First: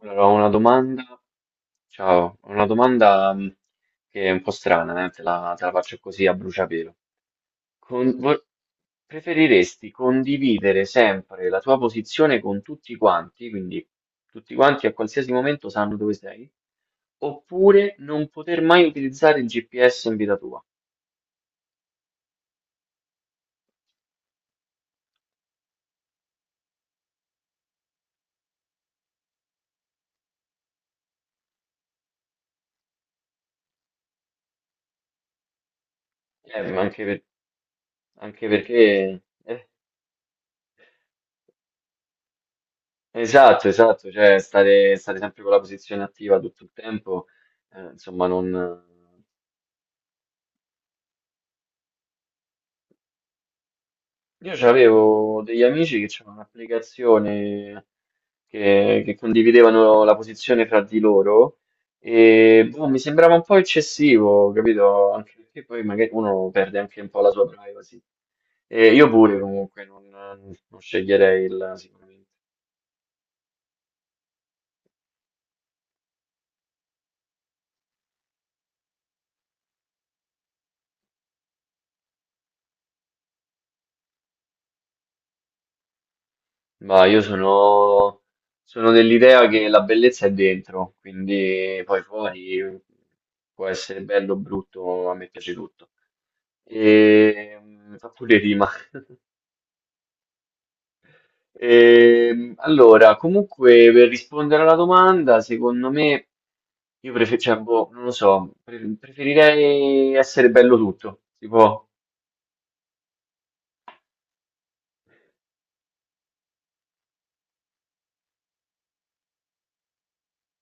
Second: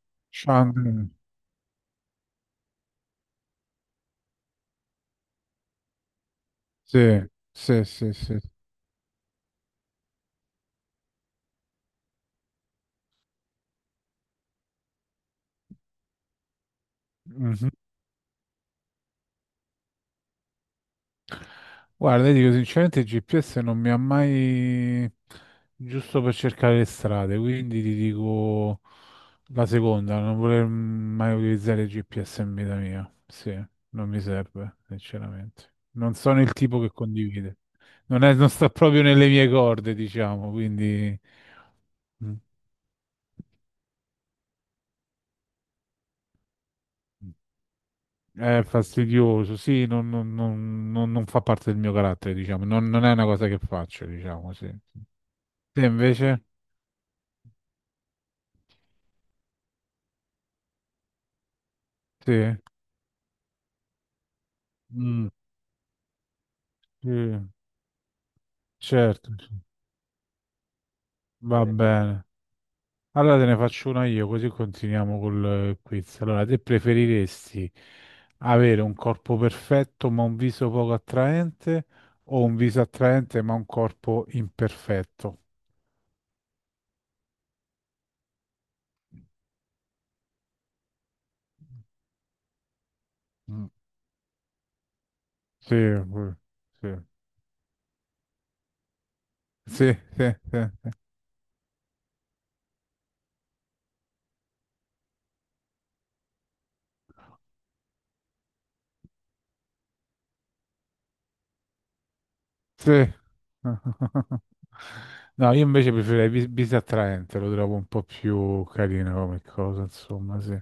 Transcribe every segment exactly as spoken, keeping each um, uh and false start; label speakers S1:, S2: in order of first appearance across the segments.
S1: Allora, ho una
S2: Shandon.
S1: domanda, ciao, ho una domanda mh, che è un po' strana, eh. Te la, te la faccio così a bruciapelo.
S2: Sì, sì, sì,
S1: Con-
S2: sì.
S1: vo- Preferiresti condividere sempre la tua posizione con tutti quanti, quindi tutti quanti a qualsiasi momento sanno dove sei,
S2: Mhm.
S1: oppure non poter mai utilizzare il G P S in vita tua?
S2: Guarda, io dico sinceramente, il G P S non mi ha mai giusto per cercare le strade, quindi ti dico la seconda, non voler mai utilizzare il G P S in vita mia. Sì, non mi serve, sinceramente. Non sono il
S1: Eh,
S2: tipo
S1: ma
S2: che
S1: anche, per-
S2: condivide. Non è-
S1: anche
S2: non sta proprio
S1: perché...
S2: nelle mie
S1: eh,
S2: corde, diciamo, quindi... Mm.
S1: esatto, esatto, cioè stare, stare sempre con la posizione attiva tutto il tempo, eh, insomma,
S2: È
S1: non...
S2: fastidioso, sì, non, non- non- non- non fa parte del mio carattere, diciamo, non, non è una cosa che faccio,
S1: Io
S2: diciamo, sì.
S1: c'avevo degli
S2: Te
S1: amici che c'erano
S2: invece?
S1: un'applicazione che, che condividevano la posizione fra di loro
S2: Sì.
S1: e boh, mi sembrava un po' eccessivo, capito?
S2: Mm,
S1: Anche perché poi magari uno perde anche un
S2: sì,
S1: po' la sua privacy. E io
S2: certo,
S1: pure comunque non, non sceglierei
S2: va
S1: il sicuramente.
S2: bene. Allora te ne faccio una io, così continuiamo col eh, quiz. Allora, te preferiresti avere un corpo perfetto ma un viso poco attraente o un viso attraente ma un corpo imperfetto?
S1: Ma io sono, sono dell'idea che la bellezza è dentro, quindi poi fuori può
S2: Mm.
S1: essere bello o brutto, a me piace
S2: Sì,
S1: tutto.
S2: eh, sì,
S1: E mm, fa pure rima.
S2: sì, sì, sì,
S1: Ehm, allora, comunque, per rispondere alla domanda, secondo me, io prefer- cioè, boh, non lo so, pre- preferirei essere bello tutto, si può,
S2: sì. No, io invece preferirei bis, bis attraente, lo trovo un po' più carino come cosa, insomma, sì.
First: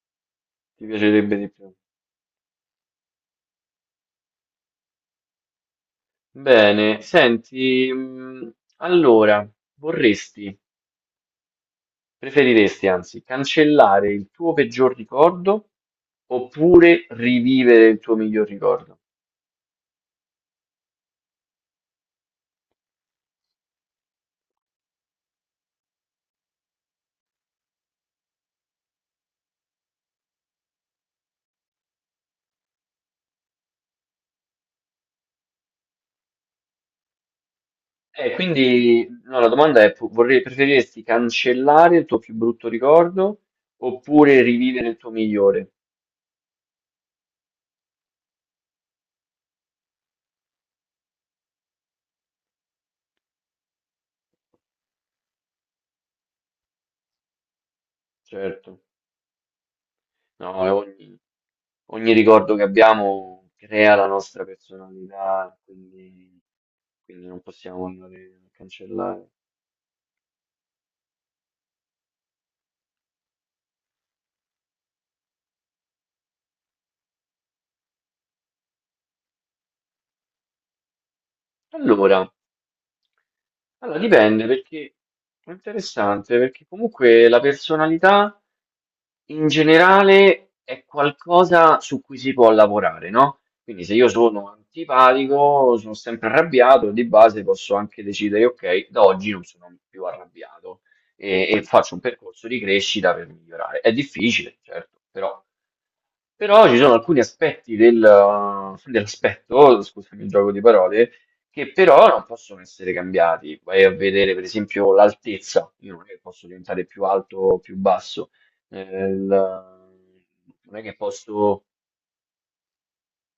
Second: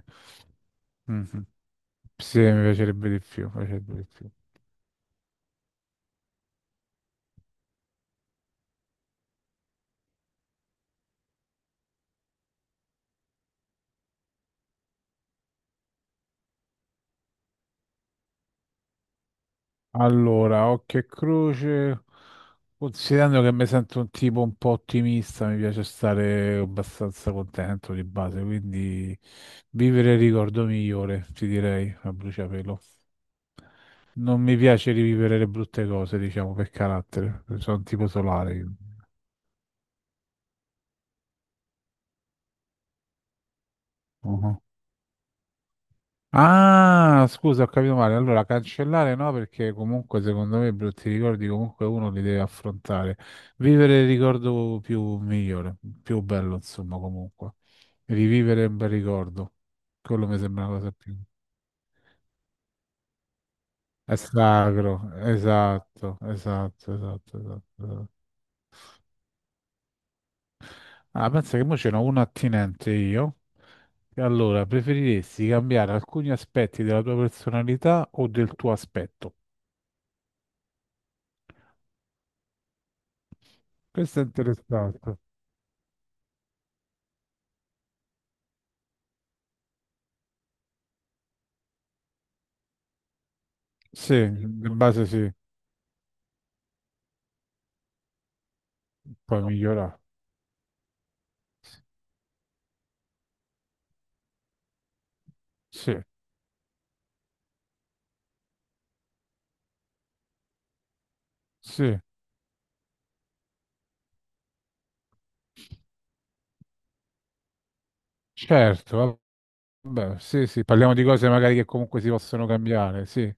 S1: ti piacerebbe
S2: Mhm.
S1: di più.
S2: Sì, mi piacerebbe di più, mi piacerebbe di più.
S1: Bene, senti, mh, allora, vorresti, preferiresti anzi, cancellare il tuo peggior ricordo oppure rivivere il tuo miglior ricordo?
S2: Allora, occhio e croce, considerando che mi sento un tipo un po' ottimista, mi piace stare abbastanza contento di base, quindi vivere il ricordo migliore, ti direi, a bruciapelo. Non mi piace rivivere le brutte cose, diciamo, per carattere. Sono un tipo
S1: Eh,
S2: solare. Io.
S1: quindi no, la domanda è, pu- vorrei, preferiresti cancellare il tuo più brutto ricordo oppure
S2: Mhm.
S1: rivivere il tuo migliore?
S2: Ah, scusa, ho capito male. Allora, cancellare no, perché comunque secondo me i brutti ricordi comunque uno li deve affrontare. Vivere il ricordo più migliore, più bello, insomma, comunque. Rivivere un
S1: Certo,
S2: bel ricordo. Quello mi
S1: no,
S2: sembra una cosa
S1: ogni,
S2: più...
S1: ogni ricordo che abbiamo crea la
S2: È
S1: nostra
S2: sacro,
S1: personalità,
S2: esatto,
S1: quindi,
S2: esatto,
S1: quindi
S2: esatto, esatto.
S1: non possiamo
S2: Esatto.
S1: andare a cancellare.
S2: Ah, pensa che mo ce n'ho uno attinente io. E allora, preferiresti cambiare alcuni aspetti della tua personalità o del tuo aspetto?
S1: Allora, allora,
S2: Questo è
S1: dipende perché
S2: interessante.
S1: è interessante, perché comunque la personalità in generale è qualcosa su cui si può lavorare, no? Quindi se io
S2: Sì,
S1: sono
S2: in base sì,
S1: antipatico, sono sempre arrabbiato, di base posso anche decidere, ok, da oggi
S2: poi
S1: non sono
S2: migliorare.
S1: più arrabbiato e, e faccio un percorso di crescita per migliorare. È difficile, certo, però,
S2: Sì,
S1: però ci sono alcuni aspetti del, dell'aspetto, scusami il gioco di parole, che
S2: sì,
S1: però non possono essere cambiati. Vai a vedere, per esempio, l'altezza. Io non è che posso diventare più alto o più basso. Eh,
S2: certo,
S1: la-
S2: vabbè, sì, sì,
S1: Non è
S2: parliamo
S1: che
S2: di cose magari
S1: posso.
S2: che comunque si possono cambiare, sì.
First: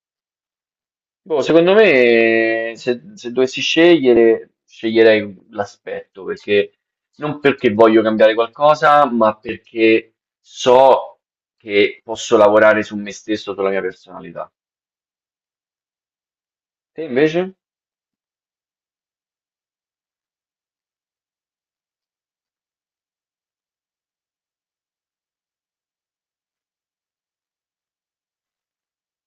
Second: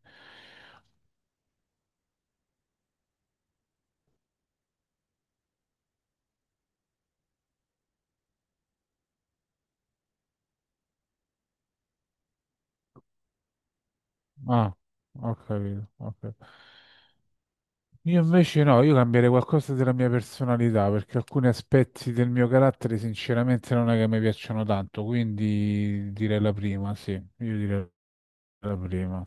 S1: Boh, secondo me, se, se dovessi scegliere, sceglierei l'aspetto perché non perché voglio cambiare qualcosa, ma perché so che posso lavorare su me stesso, sulla mia personalità.
S2: Ah, ho capito, ho capito.
S1: Te invece?
S2: Io invece no, io cambierei qualcosa della mia personalità perché alcuni aspetti del mio carattere sinceramente non è che mi piacciono tanto, quindi direi la prima, sì, io direi la prima.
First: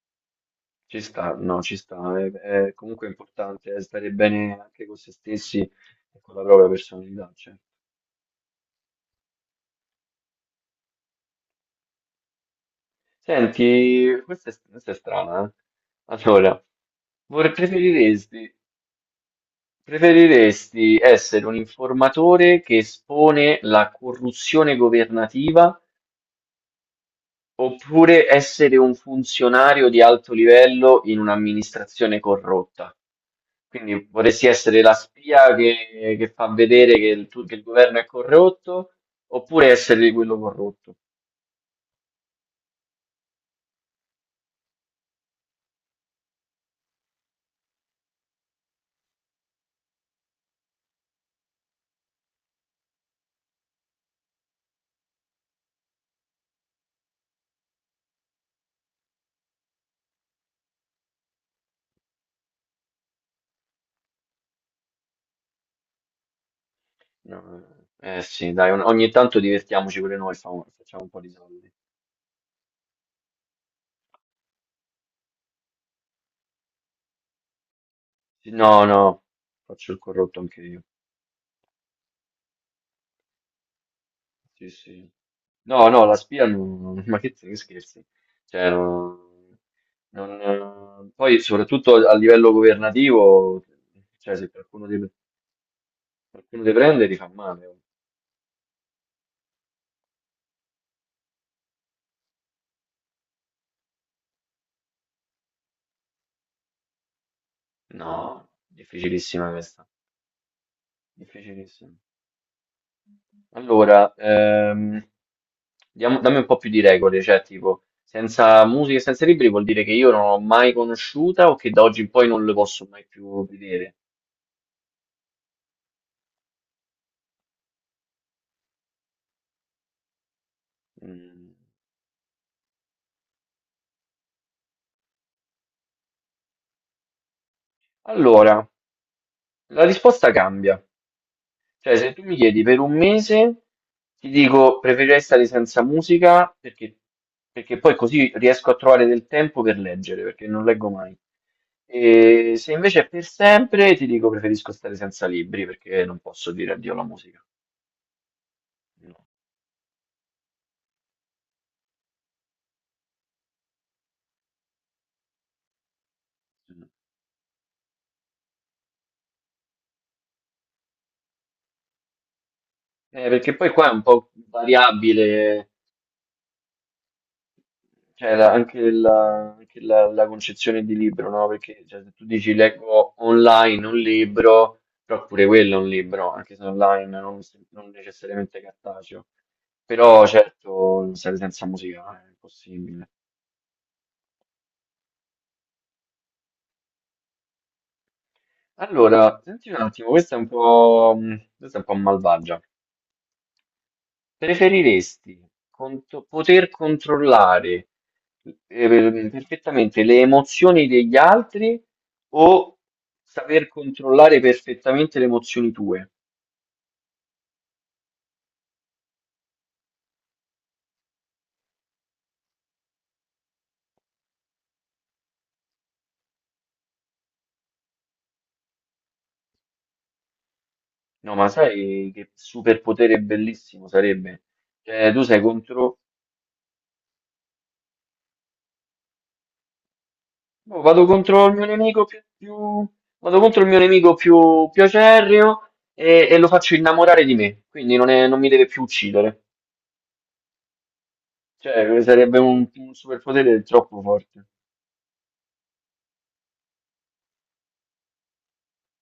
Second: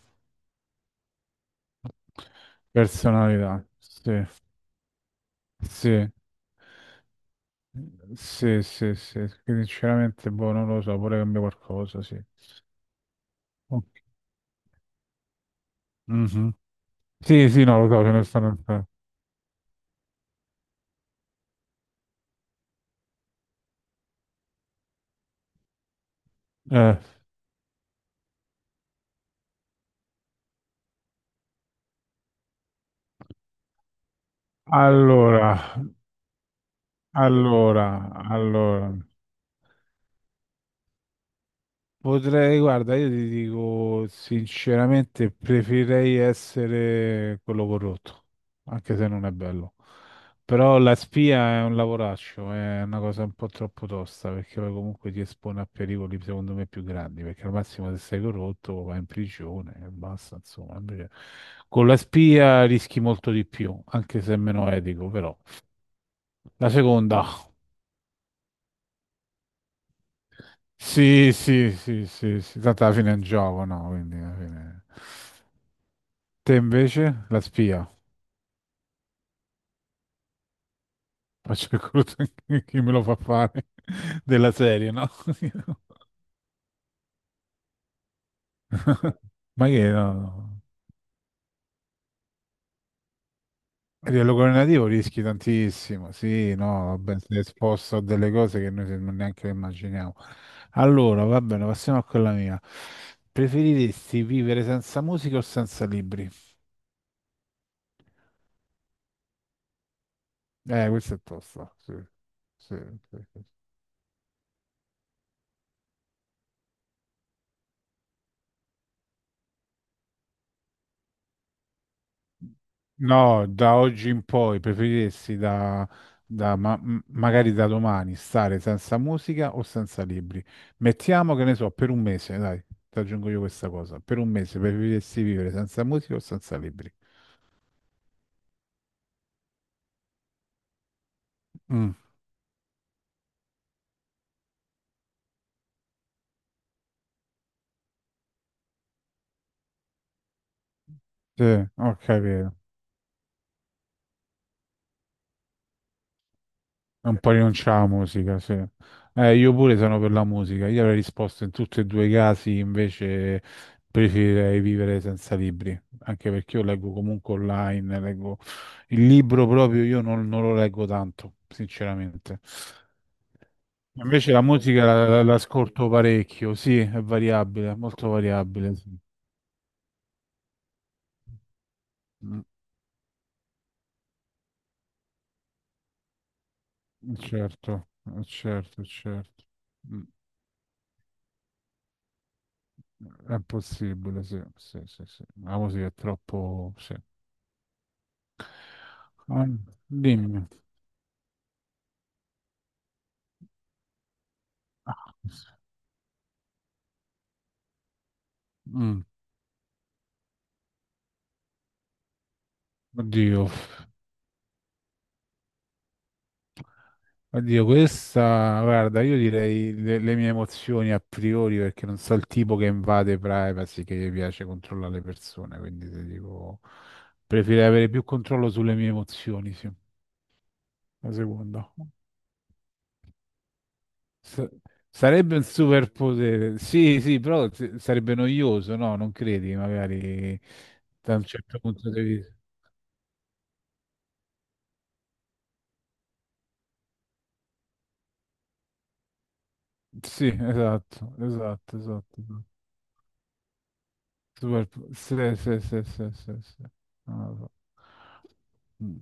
S1: Ci sta, no, ci sta. È, è comunque
S2: Personalità,
S1: importante, eh, stare
S2: sì,
S1: bene anche con se stessi
S2: sì,
S1: e con la propria personalità, cioè.
S2: sì, sì, sì, che sinceramente boh, non lo so, vorrei cambiare qualcosa, sì. Ok.
S1: Senti, questa è, questa è strana, eh?
S2: Mhm.
S1: Allora,
S2: Sì,
S1: vorre-
S2: sì, no, lo so, ce ne
S1: preferiresti,
S2: stanno.
S1: preferiresti essere un informatore che espone la corruzione governativa
S2: Eh,
S1: oppure essere un funzionario di alto livello in un'amministrazione corrotta? Quindi vorresti essere la
S2: allora,
S1: spia che, che fa vedere che il, tu- che il governo è
S2: allora, allora.
S1: corrotto, oppure essere quello corrotto?
S2: Potrei, guarda, io ti dico sinceramente, preferirei essere quello corrotto, anche se non è bello. Però la spia è un lavoraccio, è una cosa un po' troppo tosta, perché poi comunque ti espone a pericoli secondo me più grandi, perché al massimo se sei corrotto vai in prigione e basta, insomma. Invece con la spia rischi molto di più, anche se è meno etico, però. La seconda,
S1: No, eh eh, sì, dai, un- ogni tanto divertiamoci pure noi, fa- facciamo un po' di
S2: sì, sì,
S1: soldi.
S2: sì, sì, sì, tanto alla fine è un gioco, no? Quindi alla fine... Te invece la spia,
S1: Sì, no, no, faccio il corrotto anche io.
S2: faccio il crudo chi me lo fa fare della
S1: Sì,
S2: serie, no?
S1: sì. No, no, la spia non... Ma che, che scherzi? Cioè, non-
S2: Ma che no? No.
S1: non- poi, soprattutto a livello governativo,
S2: A livello
S1: cioè, se qualcuno
S2: governativo
S1: ti,
S2: rischi tantissimo, sì,
S1: qualcuno ti
S2: no,
S1: prende, ti
S2: vabbè,
S1: fa
S2: sei
S1: male.
S2: esposto a delle cose che noi non neanche le immaginiamo. Allora, va bene, passiamo a quella mia. Preferiresti vivere senza musica o senza libri?
S1: No, difficilissima questa.
S2: Eh, questo è tosto, sì,
S1: Difficilissimo.
S2: sì, sì, sì.
S1: Allora, ehm, diamo- dammi un po' più di regole, cioè tipo, senza musica e senza libri vuol dire che io non l'ho mai conosciuta o che da oggi in poi non le posso mai più
S2: No, da
S1: vedere.
S2: oggi in poi preferiresti da, da ma- m- magari da domani stare senza musica o senza libri? Mettiamo che
S1: Mm.
S2: ne so, per un mese, dai, ti aggiungo io questa cosa. Per un mese preferiresti vivere senza musica o senza libri?
S1: Allora, la risposta cambia.
S2: Mm,
S1: Cioè, se tu mi chiedi per un mese, ti dico preferirei stare senza musica perché, perché poi così riesco a trovare del tempo per leggere, perché non leggo mai.
S2: sì, ok,
S1: E se invece è per sempre, ti dico preferisco stare senza libri perché non posso dire addio alla
S2: un po'
S1: musica.
S2: rinunciare alla musica, sì.
S1: No.
S2: Eh, io pure sono per la musica. Io avrei risposto in tutti e due i casi, invece preferirei vivere senza libri, anche perché io leggo comunque online, leggo il libro proprio, io non, non lo leggo tanto, sinceramente.
S1: Eh, perché poi qua è un po'
S2: Invece la musica la- la-
S1: variabile.
S2: l'ascolto parecchio, sì, è variabile, molto
S1: Cioè, la-
S2: variabile,
S1: anche
S2: sì.
S1: la, anche la- la concezione di libro, no? Perché cioè, se tu
S2: Mm,
S1: dici leggo online un libro, però pure quello è un libro, anche se online, non, se-
S2: certo,
S1: non
S2: eh,
S1: necessariamente
S2: certo,
S1: cartaceo.
S2: certo. Mm.
S1: Però certo, non serve, senza musica, eh, è impossibile.
S2: È possibile, sì, sì, sì, sì. Ma così è troppo... Sì.
S1: Allora,
S2: Ah,
S1: senti un attimo, questa è un
S2: dimmi.
S1: po', mh, questa è un po' malvagia.
S2: Ah,
S1: Preferiresti cont- poter controllare,
S2: mm,
S1: eh, perfettamente le emozioni degli altri o
S2: oddio,
S1: saper controllare perfettamente le emozioni tue?
S2: oddio, questa... Guarda, io direi le, le mie emozioni a priori perché non so il tipo che invade privacy, che gli piace controllare le persone, quindi ti dico... Preferirei avere più controllo sulle mie emozioni, sì. La
S1: No, ma
S2: seconda.
S1: sai che superpotere bellissimo sarebbe?
S2: S-
S1: Cioè, tu
S2: sarebbe
S1: sei
S2: un
S1: contro...
S2: superpotere, sì, sì, però s- sarebbe noioso, no? Non credi, magari
S1: No, vado
S2: da un
S1: contro il
S2: certo
S1: mio
S2: punto di
S1: nemico più,
S2: vista.
S1: più- vado contro il mio nemico più, più acerrimo e, e lo faccio innamorare di me, quindi non, è- non mi deve più uccidere.
S2: Sì, esatto, esatto,
S1: Cioè,
S2: esatto.
S1: sarebbe
S2: Esatto.
S1: un, un superpotere troppo forte.
S2: Superpo- sì, sì, sì, sì, sì, sì. Non lo so. Mm.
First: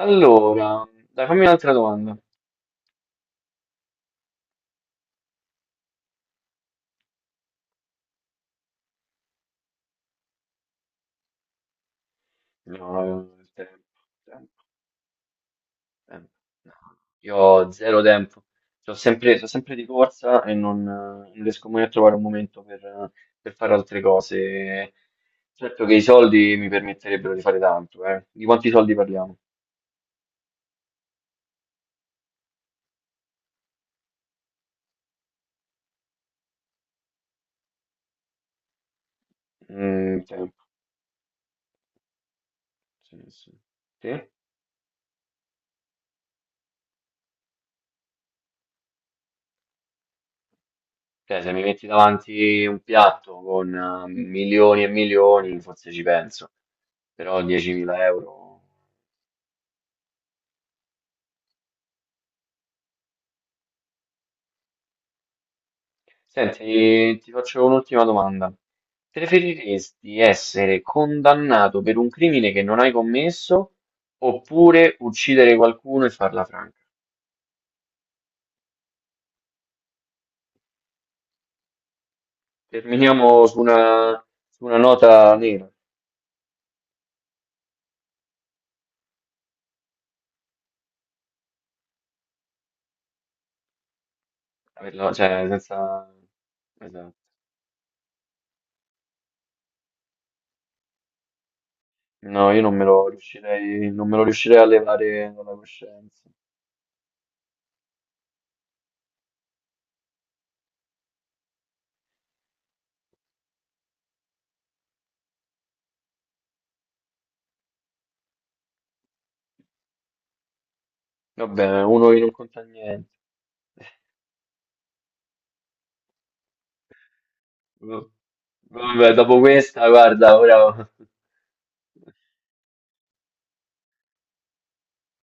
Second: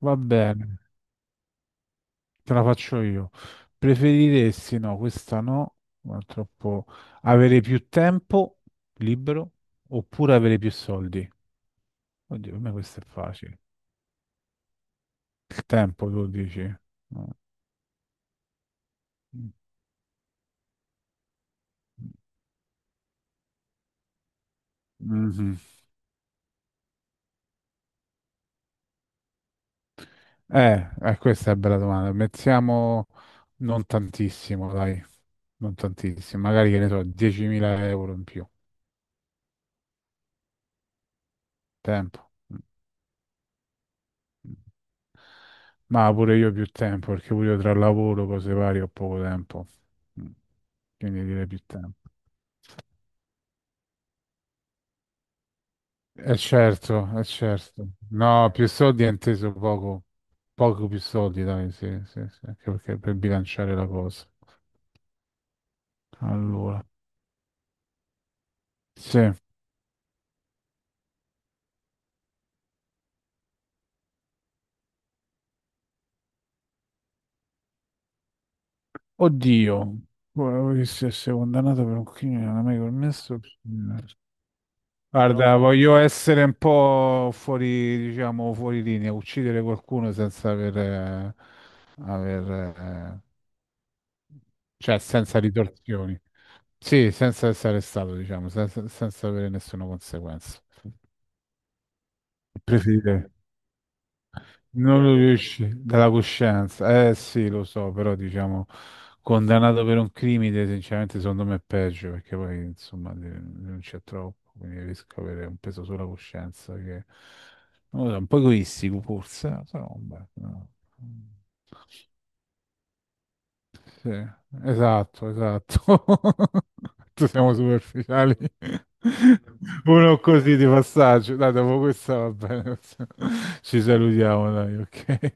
S2: Va bene,
S1: dai, fammi un'altra domanda.
S2: te la faccio io. Preferiresti, no, questa no, ma è troppo... Avere più tempo libero oppure avere più soldi? Oddio, per me
S1: No, no,
S2: questo è
S1: no,
S2: facile.
S1: tempo, tempo,
S2: Il tempo,
S1: tempo.
S2: tu dici?
S1: No,
S2: Eh,
S1: io ho zero tempo. Sono sempre, sono sempre di corsa e non, eh, non riesco mai a trovare un momento per, eh, per fare altre cose.
S2: Mhm.
S1: Certo che i soldi mi permetterebbero di fare tanto, eh. Di quanti soldi parliamo?
S2: Eh, eh, questa è una bella domanda. Mettiamo non tantissimo, dai, non tantissimo, magari che ne so, diecimila euro in più.
S1: Mm, tempo.
S2: Tempo. Mm.
S1: Sì, sì. Sì?
S2: Ma pure io più tempo, perché pure io tra lavoro, cose varie, ho poco tempo. Mm. Quindi
S1: Cioè,
S2: direi
S1: se
S2: più
S1: mi metti
S2: tempo.
S1: davanti un piatto con, eh, milioni e milioni, forse ci
S2: Eh
S1: penso.
S2: certo, è
S1: Però
S2: certo.
S1: 10.000
S2: No,
S1: euro.
S2: più soldi è inteso poco. Poco più soldi, dai, sì, sì, sì, anche perché per bilanciare la cosa. Allora,
S1: Senti, ti faccio un'ultima domanda.
S2: sì.
S1: Preferiresti essere condannato per un crimine che non hai commesso oppure uccidere qualcuno e farla franca?
S2: Oddio, guarda, che se sei condannato per un crimine non hai mai commesso.
S1: Terminiamo su
S2: Mm.
S1: una, su una nota
S2: Guarda, no,
S1: nera,
S2: voglio essere un po' fuori, diciamo, fuori linea, uccidere qualcuno senza aver, eh, aver, eh,
S1: per
S2: cioè
S1: la-
S2: senza
S1: cioè senza...
S2: ritorsioni. Sì,
S1: Esatto.
S2: senza essere stato, diciamo, senza, senza avere nessuna conseguenza.
S1: No, io non me lo
S2: Preferirei.
S1: riuscirei, non me lo riuscirei a
S2: Non lo
S1: levare dalla
S2: riesci dalla
S1: coscienza.
S2: coscienza. Eh sì, lo so, però diciamo condannato per un crimine, sinceramente secondo me è peggio perché poi insomma de- non c'è troppo, quindi rischio di avere un peso sulla coscienza che non lo so, un po' egoistico forse, eh, però vabbè, no.
S1: Vabbè, uno che non conta niente.
S2: Sì, esatto, esatto. Tu siamo superficiali.
S1: Vabbè, dopo questa,
S2: Uno
S1: guarda,
S2: così di
S1: ora...
S2: passaggio. Dai, dopo questa va bene. Ci salutiamo, dai, ok.